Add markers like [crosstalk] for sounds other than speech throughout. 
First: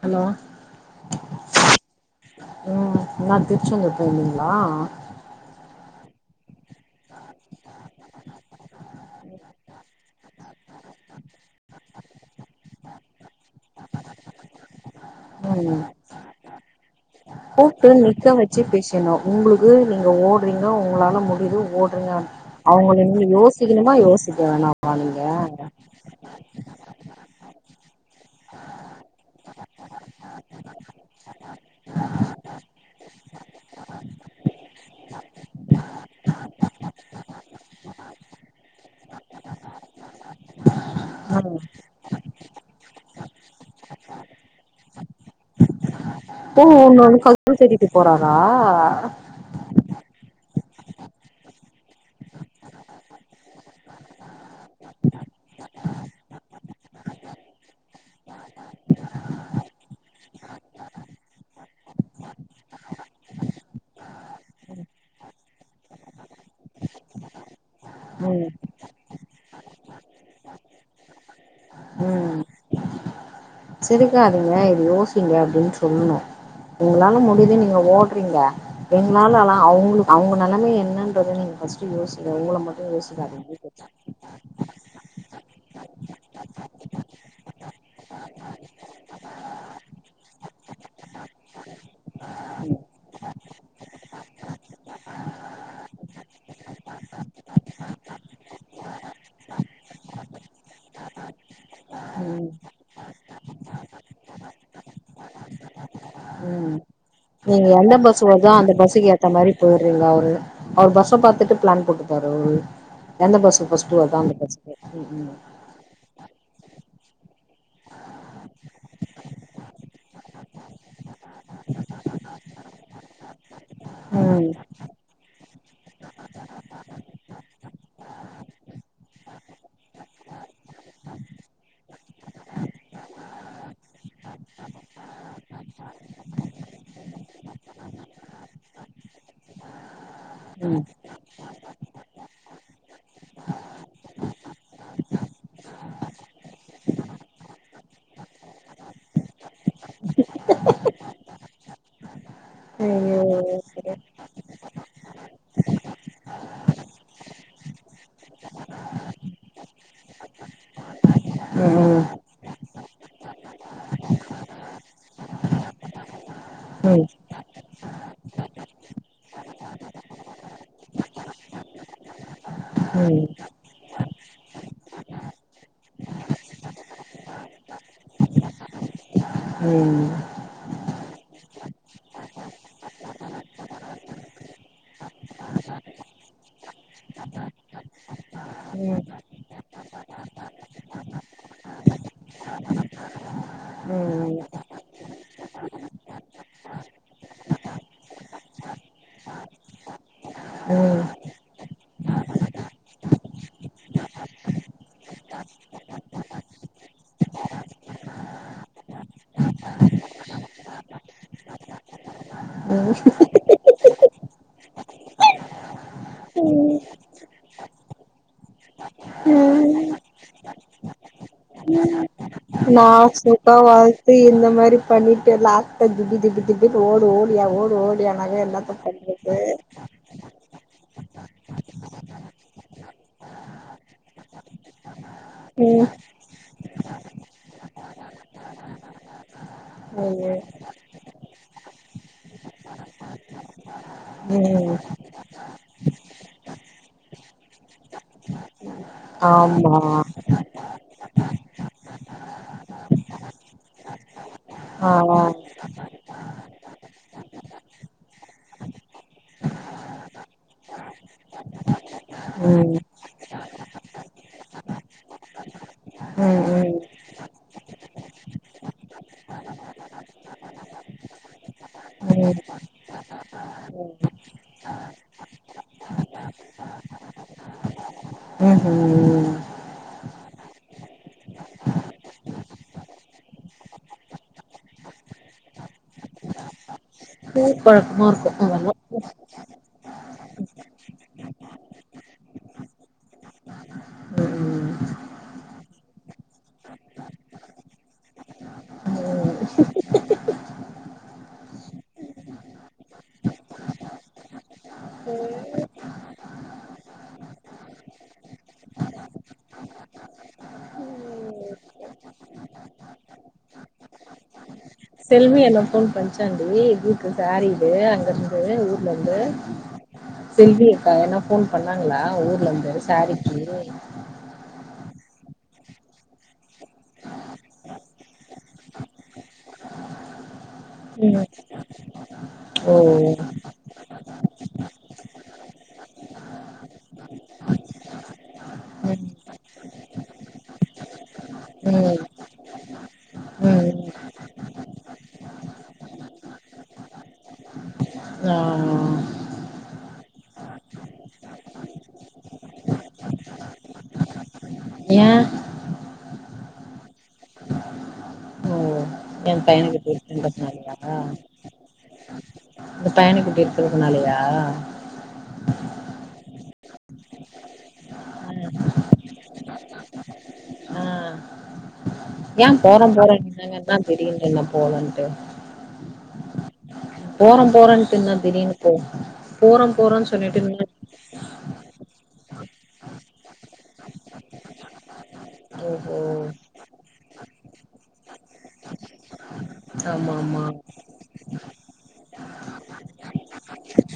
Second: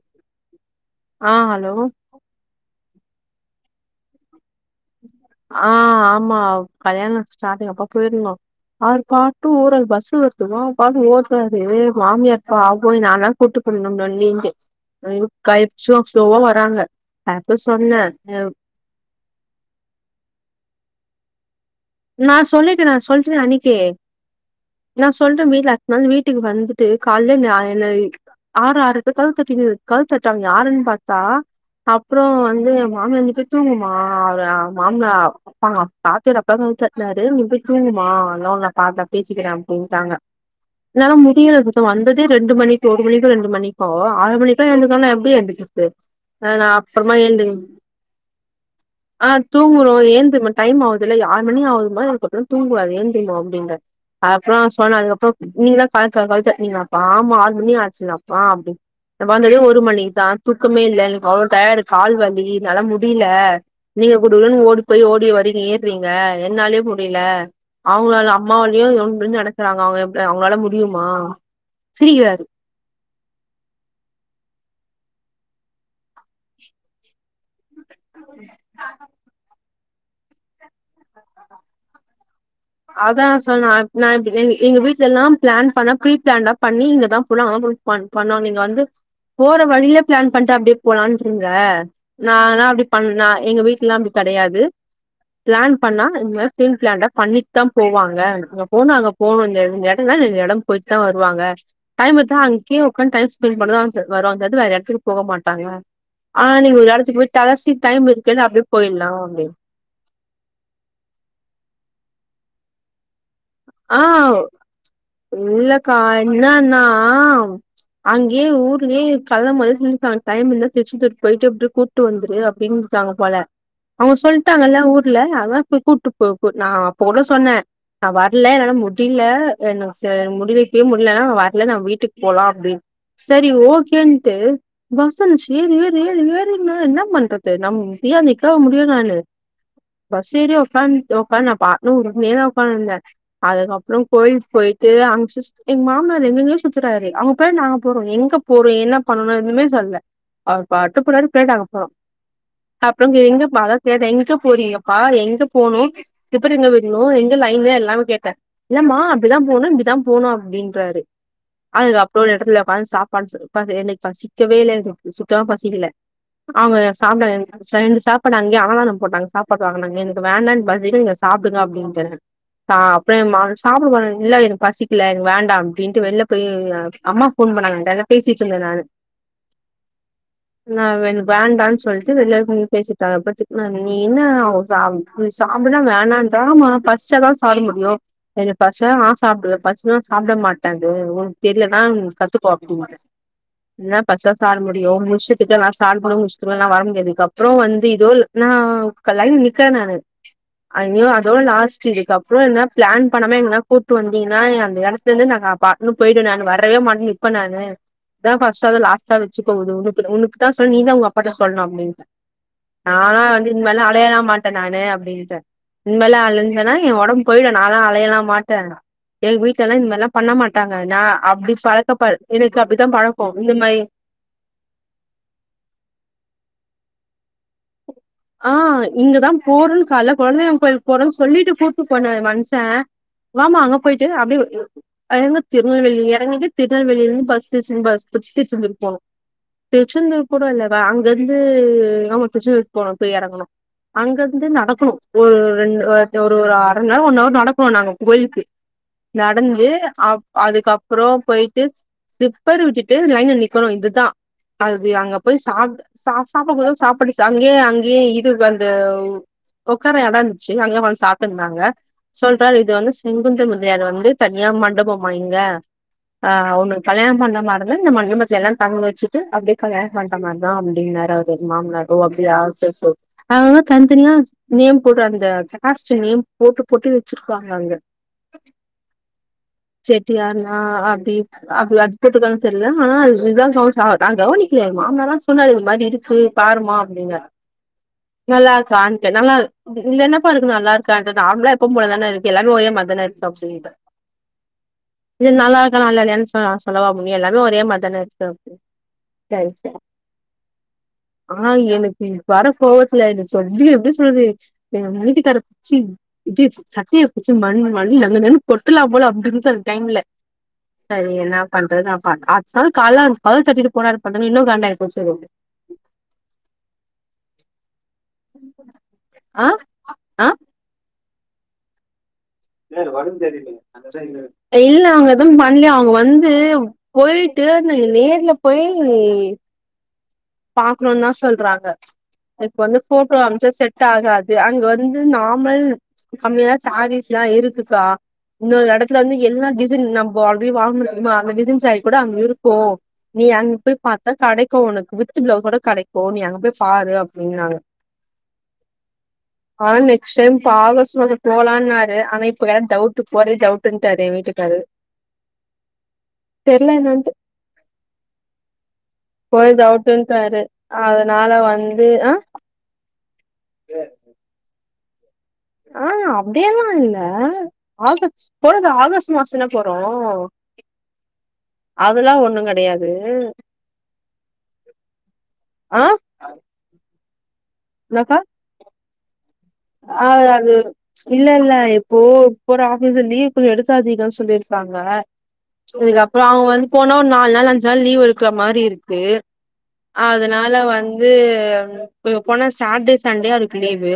Hello ஆ hello ம் என்னா திருச்செந்தூர் போயிருந்தீங்களா ஆ ஆமா கல்யாணோ ஸ்டார்டிங் அப்போ போயிருந்தோ அவரு பாட்டு ஓர்றார் பஸ்சு வருத்துவோ அவர் பாட்டு ஓட்றாரு மாமியார் பாவு போய் நாதா கூட்டு போணு சொல்லி இந்தே அய்யோ கய ம் ஷோக்ஸ்லோவா வராங்க அப்ப சொன்ன என்ன உங்குளுக்கு நீங்க ஓடுறீங்க உங்களால முடியுது ஓடு ஏங்க நா சொல்லிட்டே நா அவுங்கல நீங்க சொல்ட்டே அன்னிக்கே யோசிக்கணுமா யோசிக்க வேணாமா நீங்க ஒநாள் வீட்டுக்கு வந்துட்டு கால்ல நாயனை ஆறு ஆறுக்கா கதவு தட்டினு கதவு தட்றாங்க யாருனு பாத்தா அப்றோ வந்து எ மாமியா வந்து நீ போயி தூங்குமா அவர் மாமனார் அப்பா பாத்திட கதவ தட்டுனாரு நீ போயி தூங்குமா அதல்லா ஒன்னு இல்ல காத பேசிக்கிற அப்டின்ட்டாங்க என்னால ம் முடியல சுத்தமா வந்ததே ரெண்டு மணி ஒரு மணிக்கோ ரெண்டு மணிக்கோ ஆரு மணிசா எந்திரிக்கனுனா எப்டி எந்திருக்கிறது அப்போ ஒன்னு ஒன்னுக்கா கதவு தட்டிட்டு போறாரா தூங்குரோ ஏந்திரிமா டைம் ஆவுதுல்ல ஆரு மணி ஆவுதுமா இதுக்கப்றோ தூங்க கூடாது ஏந்திரிமா அப்டின்றாரு அப்றோ சொன்ன அதுக்கப்புறோ நீங்க தான் கதவ தட்டுனீங்களாப்பா ஆமா ஆறு மணி ஆச்சுளப்பா அப்டி நா வந்ததே ஒரு மணிக்கு தா தூக்கமே இல்ல எனக்கு அவ்ளோ டயார்டு கால் வலி என்னால முடில நீங்க குடு குடுனு ஓடி போய் ஓடி வரீங்க எர் றீங்க என்னாலயும் முடியல அவுங்களாலு ம் அம்மாவாலயு எவ்ளோ தூரோ நட க்றாங்க அவுங்க அவுங்களால முடியுமா சிரிக்கிறாரு சிரிக்காதிங்க இது யோசிங்க அப்டின்னு சொல்லனு எங்களால மு விட்டுட்டு நீங்க ஓடுறீங்க எங்களாலலா அவுங்குளு அவுங்க நெலமய என்னென்றத நீங்க ஃபஸ்ட்டு யோசிங்க உங்கள மட் அதா‌ சொன்ன நா எப் நா எப் எங் எங்க வீட்ல எல்லா பிளான் பண்ணா ப்ரி பிளான்டா பண்ணி இங்கதா ஃபுல்லா ஆனோன்ஸ்மண்ட் பண்ணனு இங்க வந்து போற வழிலே பிளான் பண்ட்டு அப்டியே போலான்றீங்க நாலா அப்டி பண்ணனா எங்க வீட்லெல்லா அப்டி கிடையாது பிளான் பண்ணா அதுக் முன்னாடி ப்ரீ பிளான்டா பண்ணி ட்தா போவாங்க இங்க போனு அங்க போனு இந்த இந்த எடத்துக்குனா இந்த எடம் போயிட்டு தா வருவாங்க டைமுத்தா ம் ம் அங் கீழ் உக்காந்து டைம் ஸ்பெண்ட் பண்ணிதா வருவாங்க அங்க இருந்து வேற எடத்துக்கு போக மாட்டாங்க ஆ ம் நீங்க ஒரு எடத்துக்கு போயி நீங்க எந்த பஸ் வருதோ அந்த பஸ்ஸுக்கு ஏத்த மாரி அப்டின்னு போயிறீங்க அவரு அவர் பஸ்ஸ பாத்துட்டு பிளான் போட்டுப்பாரு அவுரு எந்த பஸ் ஃபர்ஸ்ட்டு வருதோ அந்த பஸ்லே ம் ம் கா என்னானா அங்கயே ஊர்லியே கெலம்போதே சொல்ட்டோ டைம் இருந்தா திருச்செந்தூர் போயிட்டு அப்டியே கூட் விட்டு வந்துரு அப்டின்டாங்க போல அவுங்க ம் ம் சொல்ட்டாங்கல்ல ஊர்ல அதா போய் கூட்டு போய் நா அப்போ கூட சொன்னே நா வர்ல இல்ல என்னாலா முடில எனக்கு ச முடில இப்பயே முட்லன்னா வரல நம்ம வீட்டுக்கு போலா அப்டின்னு சரி ஓகேன்ட்டு பஸ் வந்துச்சு ஏறு ஏறு ஏறு நா என்ன பண்றது நம்ம இப்டியா நிக்கவா முடியு நானு பஸ் ஏறி ம் உக்காந்து உக்காட்ந்து நா பாட்னு உர்ருனேநே தா உக்காந்ருந்தே அதுக்கப்ரோ கோயில் பொய்ட்டு அங்க சிஸ் எங்க மாமானார் எங்க எங்கயோ சுத்துராரு அவுங்க பின்னாடி நாங்க போறோ எங்க போறோ என்ன பண்ணணுனு எதுமே சொல்லல அவரு பாட்டு போனாரு பின்னாடி நாங்க போறோ அப்ரோ ஐயோ எங்கப்பா அத சரி கேட்ட எங்க போறீங்கப்பா எங்க போணு ஸ்லிப்பர் எங்க விட்ணு எங்க லைன்ல எல்லாமே ட்ட இல்லம்மா அப்டிதா போணு இப்டிதா போணு அப்டின்றாரு ம் அதுக்கப்ரோ ஒரு எடத்துல உக்காந்து சாப்பட்லானு சொல்றப்ப எனக்கு பசிக்கவே இல்ல எனக்கு சுத்தமா பசிக்ல அவுங்க ம் ம் சாப்ட சேந்து சாப்பாடு அங்கே அன்னதானோ போட்டாங்க சாப்பாடு வாங்குனாங்க எனக்கு வேனான்னு பசிக்ல நீங்க சாப்டுங்க அப்டின்டே தா ம் அப்ரோ சாப்பிட போலா இல்ல எனக்கு பசிக்கல எனக்கு வேண்டா அப்டின்ட்டு வெளில போய் அம்மா போன் பண்ணாங்க அதான்ட பேசி இருந்தே நானு ம் நா எனக்கு வேண்டானு சொல்ட்டு வெளியே வந்து பேசிட்டாங்க அப்ப திட்னாங்க நீ என்ன அவுங்க சாப்டுனா வேணான்ற பசிச்சா தா சாப்ட முடியு எனக்கு பஸ்ச்சா நா சாப்டுவே பஸிக்னா சாப்ட மாட்டே அது ஒனக்கு தெர்லனா கத்துக்கோ அப்டின்னா என்ன பஸ்சா சாப்ட முடியு உங்க இஷ்டத்துக்லா நா சாப்ட்னு உங்க இஷ்டத்துக்லா என்னால வர முடியாது அப்ரோ வந்து இதோட நா லைன்ல நிக்ற நானு ம் ஐயோ ம் இதோட லாஸ்ட் இதுக்கு அப்ரோ என்ன பிளான் பண்ணாம எங்கன கூட்டு வந்தீங்கன்னா அந்த எடத்துல இருந்து நா பாட்னு பொய்ருவ நானு வரவே மாட்டே நிப்ப நானு இத ஃபர்ஸ்ட் அன் லாஸ்டா வச்சுகோ இது உனக்தா உனக்கு தா நா சொல்ற நீதா உங்க அப்பாட்ட சொல்லணு அப்டின்ட்ட நா வந் வந்து இனிமேல அலையலா மாட்ட நானு அப்டின்ட இனி மேல அழஞ்சேன்னா ம் எ ஒடம்பு பொய்டு அப்டின்ட்ட நாலா அலையலா மாட்டே எங்க வீட்லல்லா இந்த ம் மாரில்லா பண்ண மாட்டாங்க நா அப்டி பழக்க படுத் எனக்கு அப்டித்தா பழக்கோ இந்த மாரி இப்ப இந்த மாரி பண்ணிட்டு லாஸ்ட் டைம் திபு திபு திபுனு ஓடு ஓடியா ஓடு ஓடியா ஆ இங்கதா போறன்னு கால்ல கொழ தெய்வோ கோயில் போறன்னு சொல்லிட்டு கூட்டிட்டு போனாரு மனுஷே வாமா அங்க பொய்ட்டு அப்டி எங்க ம் திருநல்வேலி எறங்கிட்டு திருநல்வேலில இருந்து பஸ் [unintelligible] பஸ் புடிச்சிட்டு திரும்ப திருச்சந்துர் போனோ திருச்சந்துர் ஐயோ கூட இல்ல அங்கருந்து ஆமா திருச்சந்துர் போணோ போய் எறங்குனோ அங்கருந்து ம் நடக்கணு ஒரு ரெண்டு ஒரு அரைமண் நேரோ ஒன்ன அவர் நடக்கணு நாங்க கோயிலுக்கு நடந்து ஆமா அப் அதுக்கப்ரோ பெய்ட்டு ஸ்லிப்பர் விட்டுட்டு லைன்ல நிக்கணு இதுதா அது ஆ அங்க போய் சாப் சாப்டகுடாது சாப்பாடு சா இங்கயே அங்கியே இது வந்து உக்கார எடோ இருந்துச்சு அங்க வந்து சாப்ட்டு இருந்தாங்க சொல்றாரு இது ம் வந்து செங்குந்த முதியலார் வந்து தனியா மண்டபமா இங்க ஆ ம் ம் உன்ன கல்யாணம் பண்ணாமருந்த இந்த மண்ட பத்லல்லா தங்க வச்சுட்டு அப்டியே போர பண்ற மாரி தா அப்டின்னாரு அவரு எங்க மாமனாரு ஓ அப்டியா ம் சேர்சேரி அவுங்க அவுங்க தனி தனியா நேம் போட்டு அந்த கேகாஸ்டடியும் நேம் போட்டு போட்டு வச்சிருவாங்க அங்க ம் ம் செட்டியார்னா அப்டி அப்ப அது போட்ருக்கானு தெர்ல ஆனா இதா கவன்ச்சா நா கவனிக்லையே எங்க மாமனாரு சொன்னாரு இது மாரி இருக் கு பாருமா அப்டின்னாரு ஊர் பழக்கம்மா இருக்கு அதுலா போ இதுல்ல எனப்பா இருக்கு நல்லா இருக்க அத நார்மலா எப்போம் போலதான இருக்கு எல்லாமே ஒரே மார்தான இருக்க அப்டின்ட்ட ம் இது நல்லா இருக்கா நல்லா இல்லையன்னு சொ நா சொல்லவா முடியு எல்லாமே ஒரே மாதிரிதான இருக்கு ம் எட்டாய்ச்சா ஆ எனக்கு இன்னிக்கி வர கோவத்துல எனக்கு அப்டியே எப்டி சொல்றது ஏ வீட்டுகார பிச்சி இது சட்டைய பிச்சு மண் மண்ண நாங் நங்ன்னு கொட்டலா போல அப்பிடி இருன்ச்சி அந்த டைமுல சேரி என்ன பண்றது நா க ஆக்சுல் கால்ல கதவசாதினு போனாரு பட்டுனு இன்னு காண்டாய்ச் செல்வி எனக் ஃபோன் பண்ச்சாண்டி வீட்டு சாரீடு அங்க இருந்து ஊர்ல இருந்து ஆ ஆ செல்வி அக்கா என்னா ஃபோன் பண்ணாங்களா ஊர்ல இந்து சாரீக்கு இல்ல அவங்க எதுவு பண்ணலயா அவங்க வந்து போயிட்டு நீ நேர்ல போய் நீ பாக்கணுதா ம் சொல்றாங்க இப்ப ஓ வந்து ஃபோட்டோ அமுச்சா செட் ஆகாது அங்க வந்து நாமல் கம்மியா தான் சாரீஸ்ல்லா இருக்குக்கா இன்னொரு இடத்துல ம் வந்து எல்லா டிசைன் நம்ப ஆல்ரெடி வாங்க முடியுமா அந்த டிசைன் சாரீ கூட ம் அங்க இருக்கு நீ அங்க போய் ம் பாத்தா கடைக்கு உனக்கு வி வித்து பிளவுஸ்சோட கெடைக்கு நீ அங்க போய் பாரு அப்டின்னாங்க ஆ ஆனா நெக்ஸ் டைம்ப்பா ஆகஸ்ட் வத போலாம்னாரு ஆனா இப்ப வேற டவுட் போறே டவுட்டுன்டாரு எ வீட்டுக்காறரு ஏன் தெர்ல என்னான்ட்டு என் பையன்க்கு டியூ க்காரு அதனால வந்து அ அந்த பையனு இப்டி இருக்கிறதுனாலையா ஆ அப்டியெல்லா இல்ல ஆகஸ் ஆ போறது ஆகஸ்ட் மாசோனா போறோ ஆ அதெல்லா ஒ ஏ போறோ போறோ என்னங்கதா தெரியிலல போலன்ட்டு ஆ போறோ போறோன்ட்டு இருந்த என்னக்கா திடீருனு போ போறோம் ஆ போறோன்னு சொல்லிட்டு அது நின்னு இல்ல இல்ல இப்போ போற ஆபீஸ்ல்ல லீவ் கொஞ்சோ எடுக்காதீங்க சொல்லிருக்காங்க ஓஹோ இதுக்கு அப்றோ அவங்க வந்து போனா ஒரு நாலு நாள் அஞ்சு நாள் லீவ் எடுக்கிற மாரி இருக்கு ஆமா ஆமா அதனால வந்து இப் போனா சாட்டர்டே சண்டே அவருக்கு லீவு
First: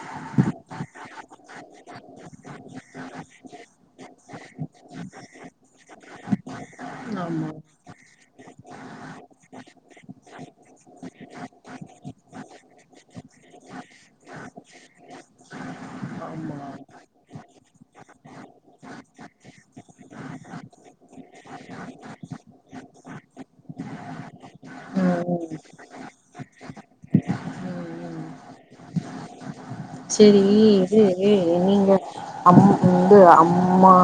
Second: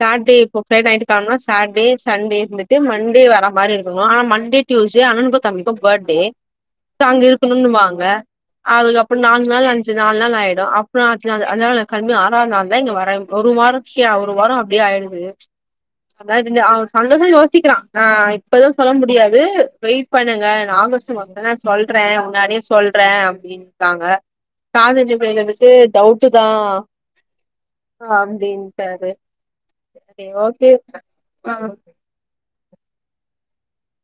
சாட்டே இப்போ ஃப்ரை நைட் தங்குனோ சாட்டே சண்டே இருந்துட்டு மண்டே வர மாரி இருக்கணு ஆ மண்டே டியூஸ்டே அண்ணனுக்கு தம்பிக்கு பர்த்டே சோ அங்க ஆமா இருக்குணுன்வாங்க அதுக்கு அப்றோ நாலு நாள் அஞ்சு நாலு நாள் ஆயிடு அப்றோ அடுத்து நாளு அதனால கல்மி ஆறது நாள்தா இங்க வர ஒரு வாரத்துக்கே ஒரு வாரோ அப்டியே ஆய்டுது அ [unintelligible] சந்தோஷ யோசிக்கறா ஆ இப்பதா சொல்ல முடியாது வெயிட் பண்ணுங்க நாங்க [unintelligible] நா சொல்றே முன்னாடியே சொல்றே அப்டின்டாங்க காலேஜ் ம் ம் [unintelligible] டவுட்டுதா ம் அன்பிடின்ட்டாரு சேரி இது ஏ ஆ நீங்க அம் ம் வந்து அம்மா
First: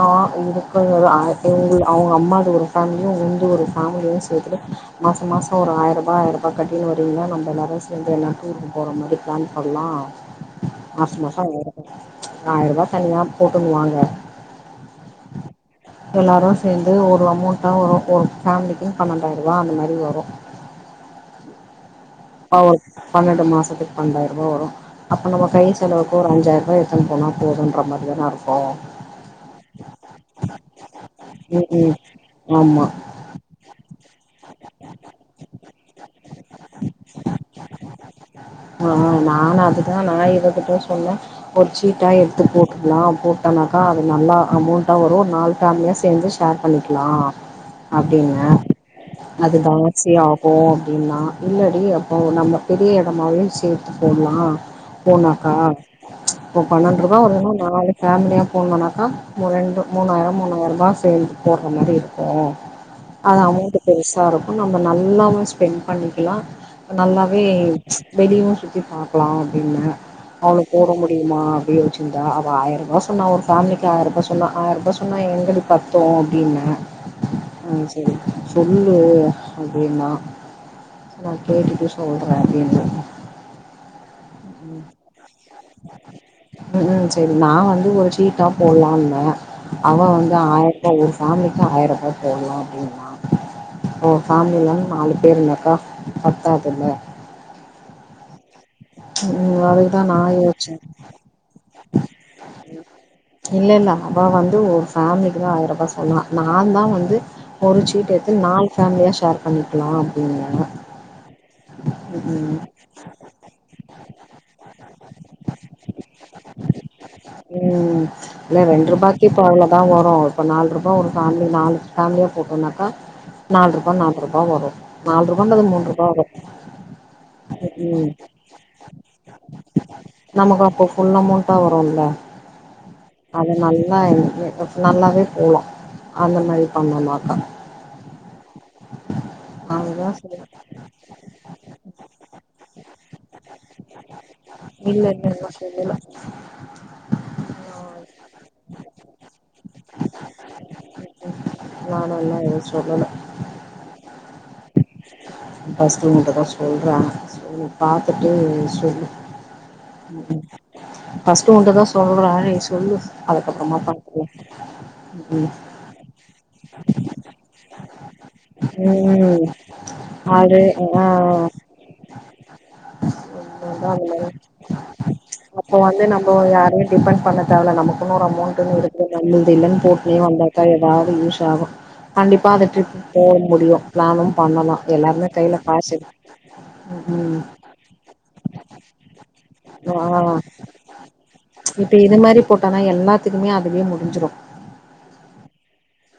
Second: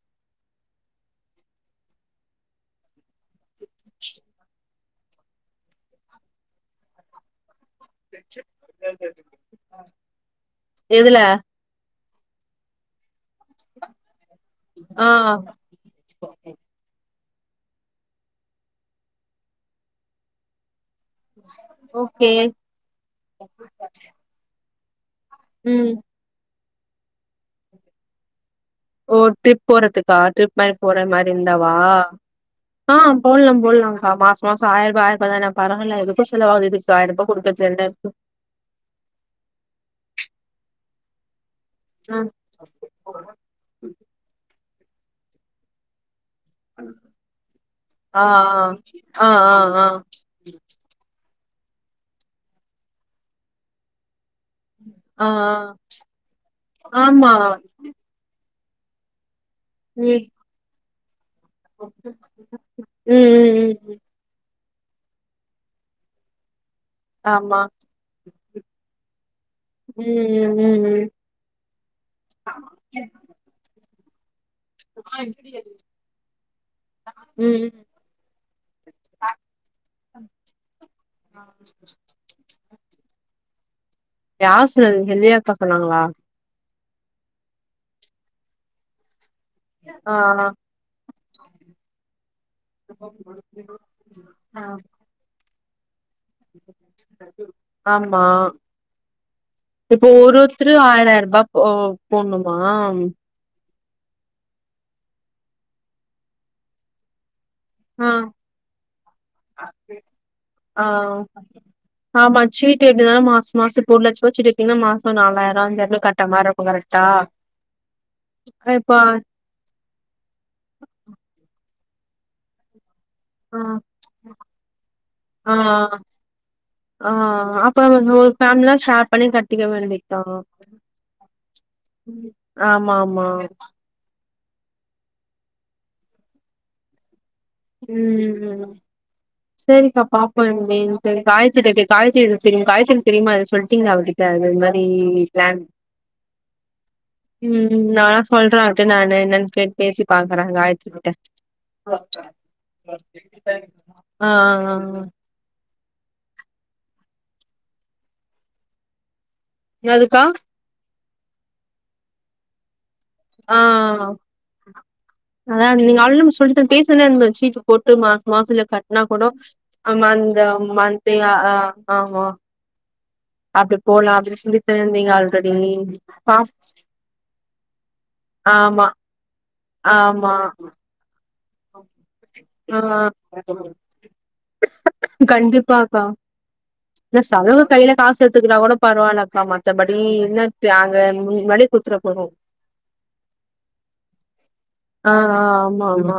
இருக்க அது இங்க அம்மாது ஒரு வாங்கியு ரெண்டுதுரு வாங்கியு சேத்துட்டு மாசோ மாசோ ஒரு ஆயரூவா ஆயிரரூவா கட்டின்னு வரீங்களா நம்மளால்ல சேந்து எல்லா டூருக்கு போற மாரி பிளான் பண்லா மாசோ எதுல மாசோ ஓ ஆயரூபா தனியா போட்டுன்னு வாங்க ஆ எல்லாரு சேந்து ஒரு அமௌண்டா ஒரு ஒரு ஃபேமிலிக்கின் பன்னெடாயிரரூவா அந்த மாரி வரு ஓக் ஓ க் பண்னெண்டு மாசத்துக்கு பண்னெண்டாயிரோ ரூபா வரு அப்போ நம்ம கை ம் செலவுக்கு ஒரு அஞ்சாயிரூவா எடுத்துட் போனா போதுன்ற மாரி தானே இருக்கு ஓ ட்ரிப் போறதுக்கா டரிப் மாறி போற மாறி ம் இருந்தாவா ம் ஆமா ஆ போட்லா போட்லாங்கா மாசமாசோ ஆயிரோ ரூபா ஆயிரரூபா தான பரவால்ல எதுக்கோ செலவாகுது இதுக் ஆயிர ரூபா குடுக்கரதுக் என்ன ப்ப ஆ ஆ நானு அதுக்குதா நா இதகிட்டயு சொன்னே ஒரு சீட்டா எடுத்து போ க்கலா போட்டோனாக்கா அது நல்லா அமௌண்டா வரு நாலு ஃபேமிலியா சேந்து ஷேர் பண்ணிகலா ஆ அப்டின்ன ஆ ஆ அதுக்கு ஆ ஆ அவசியோ போவோ அப்டினா இல்லடி அப்போ நம்ம பெரிய எடமாவு சேத்து போட்லா ஆ போனாக்கா ஆ ஒரு பன்னெண்டு ரூபாய் ஆமா வருதுன்னா நாளு ஃபேமிலியா போனோனாக்கா ரெண்டு மூணாயிரம் மூணாயிரூபா சேரு போடற ம் மாரி இருக்கு ம் ஆனா ம் அமௌண்ட் ம் ம் பெருசு சாருக்கு நம்ம நல்லாவே ஸ்பெண்ட் பண்ணிக்கலா நல்லாவே ஆமா வெளியோவு சுத்தி பாக்கலா அப்டின்னு ம் அவனுக்கு ம் போட ம் முடியுமா அப்டின் வச்சிக்கிட்ட அவ ஆயிரூபா சொன்னா ஒரு ஃபேமிலிக்கி ஆயரூபா சொன்னா ஆயரூபா சொன்னா எங்கடி பத்து அப்டின்ன ம் செரி சொல்லு அப்டினா நா கேட்டுட்டு சொல்றே நா அப்டின்ன யார் சொன்னது செல்வியக்கா சொன்னாங்களா ம் ஹும் சேரி நா வந்து ஒரு சீட்டா போல்லான்ன அவ ஆ வந்து ஆய ரூபா ஒரு ஃபேமிலிக்கு ஆய ரூபா போட்லா அப்டின்னா ஓ ஆ ஃபேமிலில நாலு பேர் இல்லக்கா ஆமா ம். அதுக்கு இப்போ தான் ஒரு நான் ஒருத்தரு யோசிச்சேன். ஆயிராய ரூபா போ போன்ணுமா இல்லல்ல அவ வந்து ஒரு ஃபேமிலிக்கி தா ஆயரூபா சொன்னா நாதா வந்து ஒரு ஆ சீட் எடுத்து நாலு ஃபேமிலியா ஷேர் பண்ணிக்லா அப்டினாங்க ஆ ஆமா சீட் டு கட்னாதா மாச மாசோ ஒரு லட்சரூவா சீட் எடுத்தீங்னா மாசோ ஒரு நாலாயிரோ அஞ்சாயிரோ கட்ட மாரிருக்கோ கரெக்டா ம் இல்ல ரெண்டு ரூபாக்கே இப்ப அவ்ளோ தா வரு இப்போ நால்ட்ரூபா ஒரு ஃபேமிலி நாலு ஃபேமியா போட்டோனாக்கா ஆ நால்ட்ரூபா நால்ட்ரூபா வரு நால்ட் ரூபான்றது மூன்ட்ரூபா வரு ஆ ஆ அப்றோ வந்து ஒரு ஃபேமிலினா‌ ஷே அர் பண்ணி கட்டிக்க வேண்டியத்தா நமக்கு அப்போ ஃபுல் அஆ ஆமா ஆம் அவ நல்லா [unintelligible] நல்லாவே போலா அந்த மாரி பண்ணோனாக்கா ம் [inaudible] சேரிக்கா சரி பாப்போ என்னன்ட்டு காயத்ரிக்கு தெரியு காயத்ரிக்கு தெரியுங்ளா இத சொல்ட்டீங்ளா அவகிட் ட இது மாறி இல்ல இன்னு ப்ளன் இல்ல ம் ந சொல்ற அவட்ட நானு என்னன்னு கேட் பேசி பாக்குற காயத்ரி கிட்ட நாணல்ல ஆ ஆ ஆ ஃபஸ்டு உன்டதா சொல்ற சேரி பாத்துட்டு சொல்லு ஆ ம் அதுக்கா ம் ஃபஸ்ட்டு உன்ட்ட தா சொல்ற நீ சொல்லு ஆ அதுக்கப்புறமா பாத்துக்கலா அதா நீங்க ஆல்ரேடி நம்ம சொல்ட்டோ பேசனே இருந்துச்சு போட்டு மாச மாசத்ல கட்னா ம் கூடோ ம் நம்ம அந்த மந்த்து ஆ ஆ ஆமா அப்டி அதா அந்த போலா மாரி அப்டின் சொல்லிட்டு நீங்க ஆல்ரெடி பா ஓப்பன் பண்ண தேவல நமக்குன்னு ஒரு அமௌண்ட் இருக்கு இல்ன்னு போட்டுனே ஆமா வந்தாக்கா ஏதாவது யூஸ் ஆகு கண்டிப்பா அந்த ஆ ட்ரிப்பு போ முடியு ப்ளனு பண்ணலா எல்லாருமே கைல காசு எ ம் சலக கையில காசு எடுத்துக்டா கூட பரவாலக்கா ஆ மத்தபடி என்ன அங்க முன்னாடி இப்ப குத்துற இது போறோ மாரி போட்டனா எல்லாத்துக்குமே அதுவே முடிஞ்சிரு ஆ ஆ ஆமா ஆமா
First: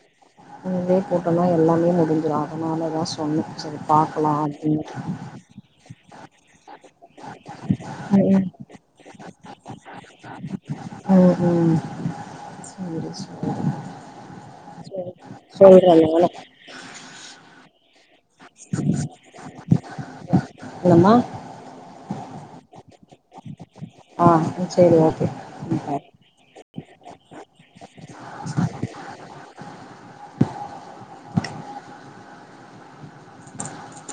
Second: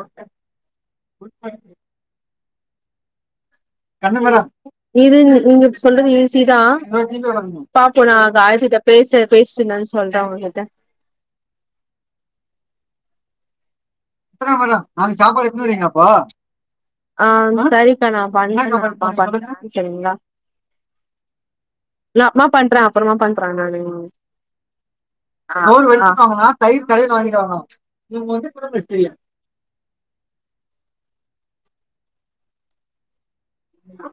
இதுவே போட்டோனா எல்லாமே முடிஞ்சிரு அதனாலதா சொன்ன சரி பாக்கலா அப்டின்னு இது நீங்க சொல்றது ஈசீதா பாப்போ நா காயத்துட்ட பேச பேசுட்டு என்னனு சொல்ற உங்ககிட்ட ம் ம் சேரி சேரி சேரி சொல்றே நானு ஆ சரி தா நா பண்ண பண்ணதா சரிங்களா என்னமா நா அப்மா பண்ற அப்றமா பண்ற நானு ஆ ம் சேரி ஓகே பாய் ஆ ஆ தயிர் கடைல வாங்கிட்டு வரணு நீங்க வந்து குடும்ங்க [unintelligible] செய்ய ஆ